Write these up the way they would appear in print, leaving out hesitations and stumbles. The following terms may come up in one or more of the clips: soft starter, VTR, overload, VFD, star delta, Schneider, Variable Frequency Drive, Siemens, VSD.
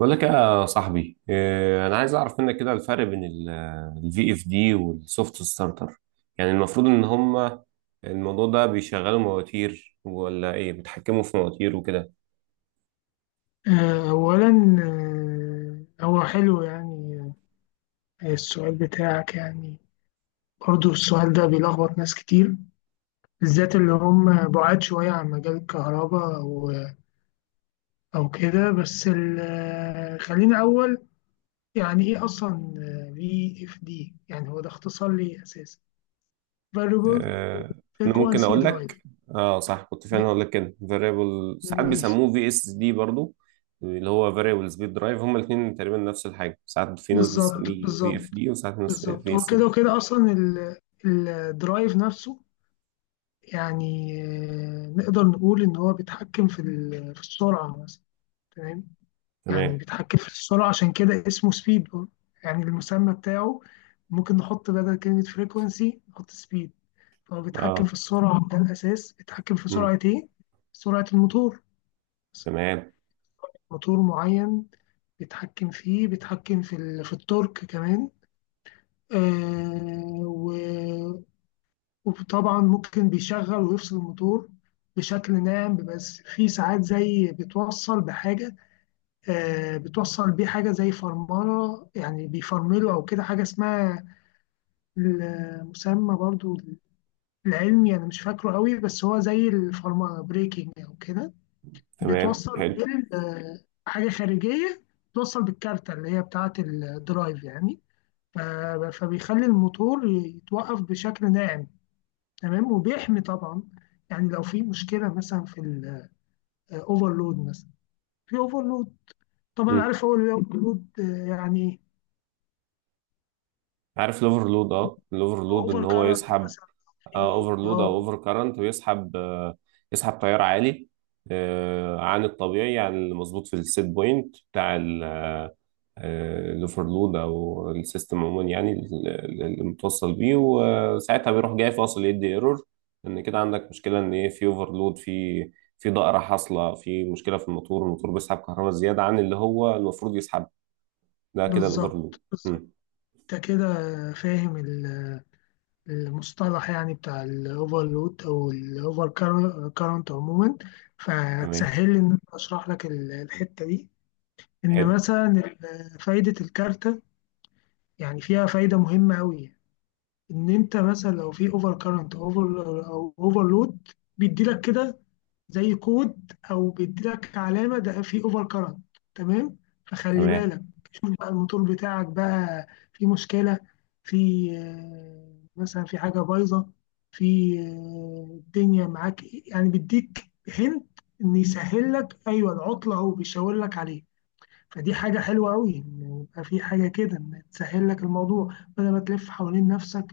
بقول لك يا صاحبي انا عايز اعرف منك كده الفرق بين الفي اف دي والسوفت ستارتر، يعني المفروض ان هما الموضوع ده بيشغلوا مواتير ولا ايه؟ بيتحكموا في مواتير وكده. أولا. هو حلو يعني. السؤال بتاعك يعني. برضو السؤال ده بيلخبط ناس كتير، بالذات اللي هم بعاد شوية عن مجال الكهرباء أو كده. بس خلينا أول يعني إيه أصلا VFD. يعني هو ده اختصار ليه أساسا؟ Variable إيه، انا ممكن Frequency اقول لك، Drive. اه صح، كنت فعلا هقول لك كده فاريبل، ساعات ماشي. بيسموه في اس دي برضو، اللي هو فاريبل سبيد درايف. هما الاثنين تقريبا نفس الحاجه، ساعات في ناس بالظبط، بتسميه في بالظبط، اف دي وساعات ناس بالظبط، في هو اس دي. كده وكده أصلا. الدرايف نفسه، يعني نقدر نقول إن هو بيتحكم في السرعة مثلا. تمام. تمام. يعني بيتحكم في السرعة، عشان كده اسمه سبيد. يعني المسمى بتاعه ممكن نحط بدل كلمة فريكونسي نحط سبيد. فهو بيتحكم اه. في السرعة، ده الأساس. بيتحكم في امم سرعة إيه؟ سرعة الموتور مثلا، تمام. موتور معين. بيتحكم فيه، بيتحكم في التورك كمان. آه وطبعا ممكن بيشغل ويفصل الموتور بشكل ناعم. بس في ساعات زي بتوصل بحاجة، بتوصل بيه حاجة زي فرملة. يعني بيفرمله أو كده، حاجة اسمها المسمى برضو العلمي أنا مش فاكره قوي، بس هو زي الفرملة، بريكنج أو كده. تمام بتوصل حلو. بيه حاجة خارجية، بتوصل بالكارتة اللي هي بتاعة الدرايف يعني. ف- فبيخلي الموتور يتوقف بشكل ناعم. تمام. وبيحمي طبعا، يعني لو في مشكله مثلا في الاوفرلود، مثلا في اوفرلود. طبعا عارف هو الاوفرلود يعني، عارف الاوفرلود؟ اه، الاوفرلود ان اوفر هو كارنت يسحب مثلا، في اوفرلود نار. او اوفر كارنت، ويسحب يسحب تيار عالي عن الطبيعي، عن المظبوط في السيت بوينت بتاع الاوفرلود او السيستم عموما، يعني اللي متوصل بيه، وساعتها بيروح جاي فاصل يدي ايرور، ان كده عندك مشكله، ان ايه في اوفرلود، في ضائره حاصله، في مشكله في الموتور. الموتور بيسحب كهرباء زياده عن اللي هو المفروض يسحب. ده كده الاوفرلود. بالظبط، مم. بالظبط. انت كده فاهم المصطلح يعني بتاع الاوفرلود او الاوفر كارنت عموما. تمام. فهتسهل لي ان انا اشرح لك الحته دي. ان حلو. مثلا فايده الكارته يعني فيها فايده مهمه قوي. ان انت مثلا لو في اوفر كارنت، او اوفر لود، بيدي لك كده زي كود، او بيدي لك علامه ده في اوفر كارنت. تمام. فخلي تمام. بالك، شوف بقى الموتور بتاعك بقى في مشكله، في مثلا في حاجه بايظه، في الدنيا معاك إيه. يعني بيديك هنت ان يسهل لك، ايوه، العطله هو بيشاور لك عليه. فدي حاجة حلوة أوي، إن يبقى في حاجة كده إن تسهل لك الموضوع بدل ما تلف حوالين نفسك.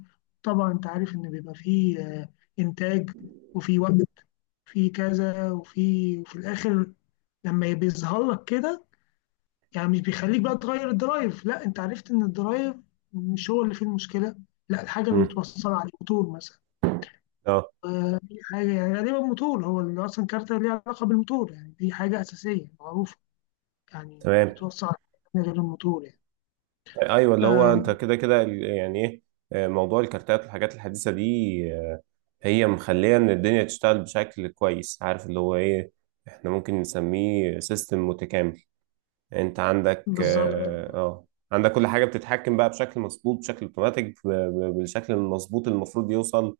طبعا أنت عارف إن بيبقى في إنتاج، وفي وقت، في كذا، وفي الآخر لما بيظهر لك كده، يعني مش بيخليك بقى تغير الدرايف. لا، أنت عرفت إن الدرايف مش هو اللي فيه المشكلة، لا الحاجة مم. المتوصلة عليه، موتور مثلا. اه. دي حاجة يعني غالبا موتور، هو اللي أصلا كارت ليه علاقة بالموتور، يعني دي حاجة أساسية معروفة. يعني مش تمام. بتوصل على حاجة غير الموتور ايوه، اللي هو انت يعني. كده يعني ايه، موضوع الكارتات والحاجات الحديثه دي، آه، هي مخليه ان الدنيا تشتغل بشكل كويس. عارف اللي هو ايه؟ احنا ممكن نسميه سيستم متكامل. انت عندك بالظبط، اه آه، عندك كل حاجه بتتحكم بقى بشكل مظبوط، بشكل اوتوماتيك، بالشكل المظبوط اللي المفروض يوصل،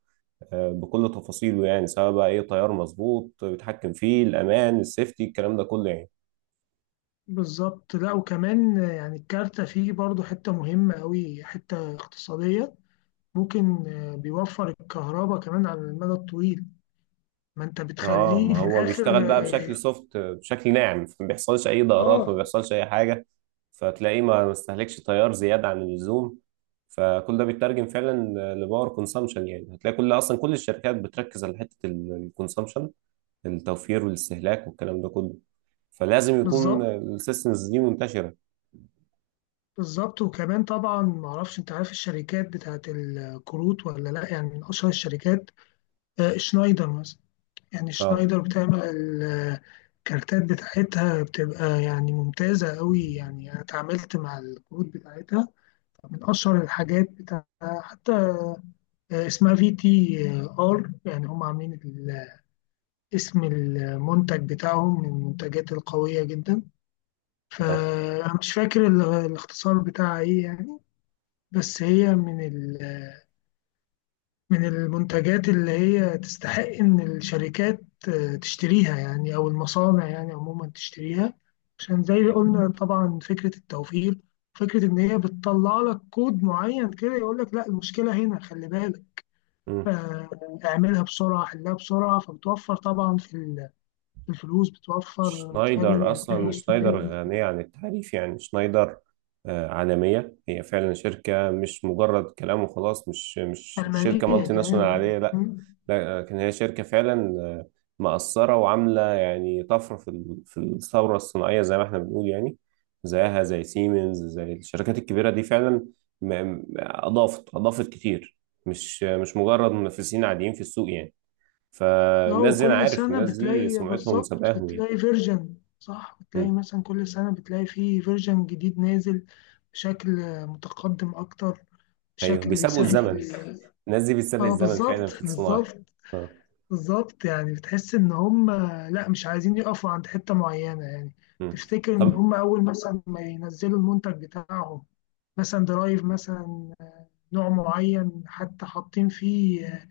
بكل تفاصيله، يعني سواء بقى ايه تيار مظبوط بيتحكم فيه، الامان، السيفتي، الكلام ده كله يعني. بالظبط. لا، وكمان يعني الكارتة فيه برضو حتة مهمة أوي، حتة اقتصادية. ممكن بيوفر الكهرباء كمان على المدى الطويل. ما أنت اه، بتخليه ما في هو بيشتغل الآخر بقى بشكل سوفت، بشكل ناعم، فما بيحصلش اي ضررات، ما آه، بيحصلش اي حاجه، فتلاقيه ما استهلكش تيار زياده عن اللزوم. فكل ده بيترجم فعلا لباور كونسامشن. يعني هتلاقي كل اصلا كل الشركات بتركز على حته الكونسامشن، التوفير والاستهلاك والكلام ده كله، فلازم يكون بالظبط، السيستمز دي منتشره. بالظبط. وكمان طبعا معرفش، أنت عارف الشركات بتاعت الكروت ولا لأ؟ يعني من أشهر الشركات شنايدر مثلا. يعني اه، شنايدر بتعمل الكارتات بتاعتها، بتبقى يعني ممتازة أوي. يعني أنا اتعاملت مع الكروت بتاعتها، من اشهر الحاجات بتاع، حتى اسمها VTR. يعني هم عاملين اسم المنتج بتاعهم، من المنتجات القويه جدا. فانا مش فاكر الاختصار بتاعها ايه يعني. بس هي من المنتجات اللي هي تستحق ان الشركات تشتريها، يعني او المصانع يعني عموما تشتريها. عشان زي ما قلنا طبعا فكره التوفير، فكره ان هي بتطلع لك كود معين كده يقول لك لا المشكله هنا، خلي بالك. اه، آه، اعملها بسرعه، حلها بسرعه، فبتوفر طبعا في الفلوس، بتوفر، بتخلي شنايدر الانتاج أصلا شنايدر مستمر. غنية عن التعريف. يعني شنايدر عالمية، هي فعلا شركة، مش مجرد كلام وخلاص، مش الماليه شركة مالتي ناشونال كمان. عادية، آه. لا. مم. لا لكن هي شركة فعلا مأثرة وعاملة يعني طفرة في الثورة الصناعية زي ما احنا بنقول يعني. زيها زي سيمنز، زي الشركات الكبيرة دي فعلا. أضافت كتير. مش مجرد منافسين عاديين في السوق يعني. اه، فالناس دي أنا وكل عارف سنه الناس دي بتلاقي، سمعتهم بالظبط، سبقاهم بتلاقي فيرجن صح، بتلاقي يعني. مثلا كل سنه بتلاقي فيه فيرجن جديد نازل بشكل متقدم اكتر، ايوه، بشكل بيسابقوا الزمن. بيسهل. الناس دي بتسابق اه، الزمن فعلا في بالظبط، الصناعه. بالظبط. آه. بالظبط، يعني بتحس ان هم لا مش عايزين يقفوا عند حتة معينة يعني. مم. تفتكر ان طب هم اول مثلا ما ينزلوا المنتج بتاعهم، مثلا درايف مثلا، نوع معين، حتى حاطين فيه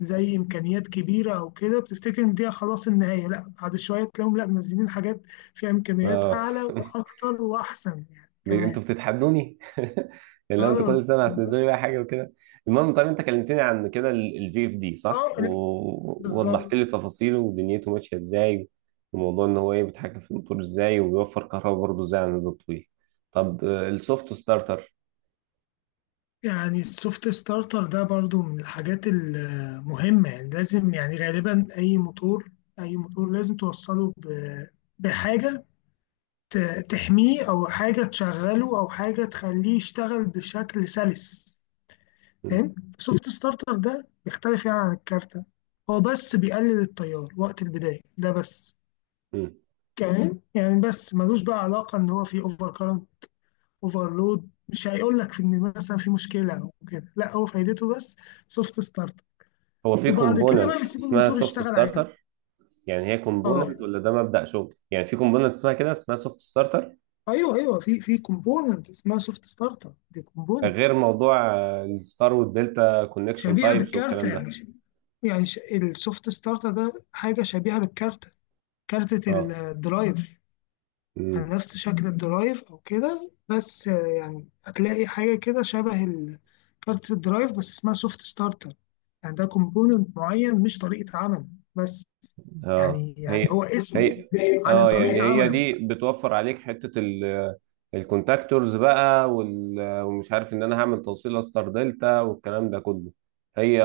زي امكانيات كبيرة او كده، بتفتكر ان دي خلاص النهاية، لا بعد شوية تلاقيهم لا منزلين حاجات فيها امكانيات آه. اعلى واكتر واحسن يعني كمان. انتوا بتتحدوني. اللي هو انتوا كل اه، سنه هتنزلوا لي بالظبط. بقى حاجه وكده. المهم، طب انت كلمتني عن كده الفي اف دي اه، صح، ووضحت بالظبط. لي تفاصيله، ودنيته ماشيه ازاي، وموضوع ان هو ايه بيتحكم في الموتور ازاي، وبيوفر كهرباء برضه ازاي على المدى الطويل. طب السوفت ستارتر. يعني السوفت ستارتر ده برضو من الحاجات المهمة. يعني لازم يعني غالبا أي موتور لازم توصله بحاجة تحميه، أو حاجة تشغله، أو حاجة تخليه يشتغل بشكل سلس. مم. فاهم؟ السوفت ستارتر ده بيختلف يعني عن الكارتة. هو بس بيقلل التيار وقت البداية، ده بس مم. كمان يعني. بس ملوش بقى علاقة إن هو في اوفرلود، مش هيقول لك ان مثلا في مشكله او كده، لا هو فايدته بس سوفت ستارت، هو في وبعد كده بقى كومبوننت بيسيب اسمها الموتور سوفت يشتغل عادي. ستارتر، يعني هي اه، كومبوننت ولا ده مبدأ شغل؟ يعني في كومبوننت اسمها كده، اسمها سوفت ستارتر، ايوه، ايوه، في كومبوننت اسمها سوفت ستارت، دي كومبوننت غير موضوع الستار والدلتا كونكشن شبيهه تايبس بالكارت. والكلام ده. يعني السوفت ستارت ده حاجه شبيهه بالكارت، كارتة اه. الدرايف. امم يعني نفس شكل الدرايف او كده، بس يعني هتلاقي حاجه كده شبه كارت الدرايف، بس اسمها سوفت ستارتر. يعني ده كومبوننت معين، مش طريقه عمل بس. اه. يعني هي. هو اسمه هي. على اه، يعني طريقه هي عمله. دي بتوفر عليك حتة الكونتاكتورز بقى، ومش عارف ان انا هعمل توصيله ستار دلتا والكلام ده كله. هي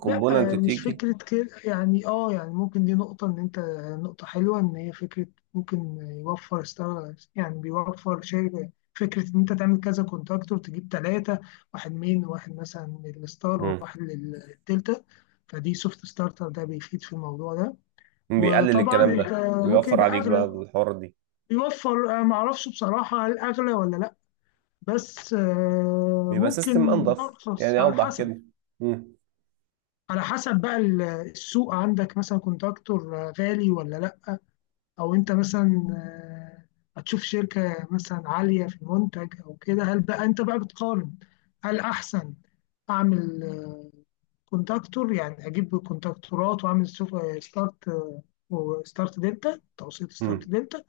كومبوننت لا مش تيجي. فكرة كده يعني. اه، يعني ممكن دي نقطة ان انت، نقطة حلوة، ان هي فكرة ممكن يوفر يعني بيوفر شيء. فكرة ان انت تعمل كذا كونتاكتور، تجيب ثلاثة، واحد مثلا للستار، مم. وواحد للدلتا. فدي، سوفت ستارتر ده بيفيد في الموضوع ده. بيقلل وطبعا الكلام انت ده، ممكن بيوفر يبقى عليك بقى اغلى، الحوارات دي، بيوفر معرفش بصراحة هل اغلى ولا لا. بس بيبقى سيستم ممكن انضف ارخص يعني، على اوضح حسب. كده. مم. على حسب بقى السوق، عندك مثلا كونتراكتور غالي ولا لا، او انت مثلا هتشوف شركة مثلا عالية في المنتج او كده، هل بقى انت بقى بتقارن هل احسن اعمل كونتراكتور، يعني اجيب كونتراكتورات واعمل ستارت، وستارت دلتا، توصيل ستارت مم. دلتا،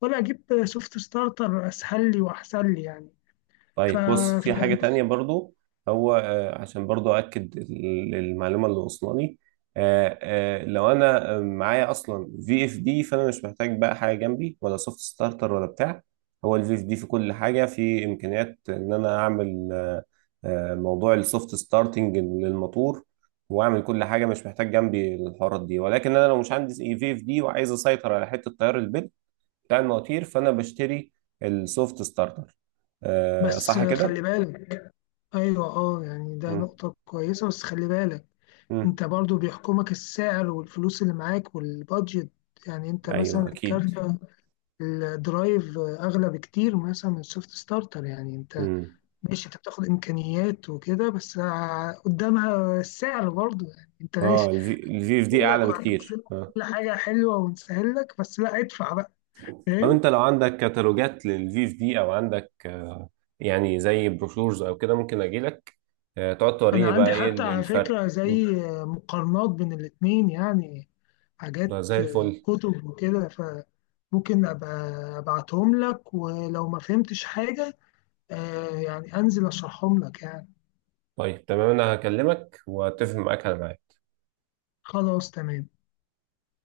ولا اجيب سوفت ستارتر اسهل لي واحسن لي يعني. ف... طيب، بص، ف- في حاجة تانية برضو. هو عشان برضو أكد المعلومة اللي وصلنا لي، لو أنا معايا أصلا في اف دي، فأنا مش محتاج بقى حاجة جنبي، ولا سوفت ستارتر ولا بتاع. هو الفي اف دي في كل حاجة، في إمكانيات إن أنا أعمل موضوع السوفت ستارتنج للموتور، وأعمل كل حاجة، مش محتاج جنبي الحوارات دي. ولكن أنا لو مش عندي في اف دي وعايز أسيطر على حتة تيار البدء بتاع المواتير، فانا بشتري السوفت ستارتر. آه بس صح كده. خلي بالك. ايوه، اه، يعني ده مم. نقطة كويسة، بس خلي بالك مم. انت برضو بيحكمك السعر والفلوس اللي معاك والبادجت. يعني انت مثلا ايوه اكيد. الكارت الدرايف اغلى بكتير مثلا من السوفت ستارتر. يعني انت مم. ماشي، انت بتاخد امكانيات وكده، بس قدامها السعر برضو. يعني انت ماشي اه، الفي اف دي يقول لك اعلى وهنقفل بكتير. لك اه. كل حاجه حلوه ونسهل لك، بس لا، ادفع بقى. طب فاهم؟ انت لو عندك كتالوجات للفي اف دي، او عندك آه، يعني زي بروشورز او كده، ممكن اجي لك تقعد انا توريني بقى عندي ايه حتى على الفرق. فكره مم. زي مقارنات بين الاتنين يعني، حاجات ده زي الفل. كتب وكده، فممكن أبقى أبعتهم لك. ولو ما فهمتش حاجة، يعني أنزل أشرحهم لك يعني. طيب تمام، انا هكلمك واتفق معاك على ميعاد. خلاص تمام.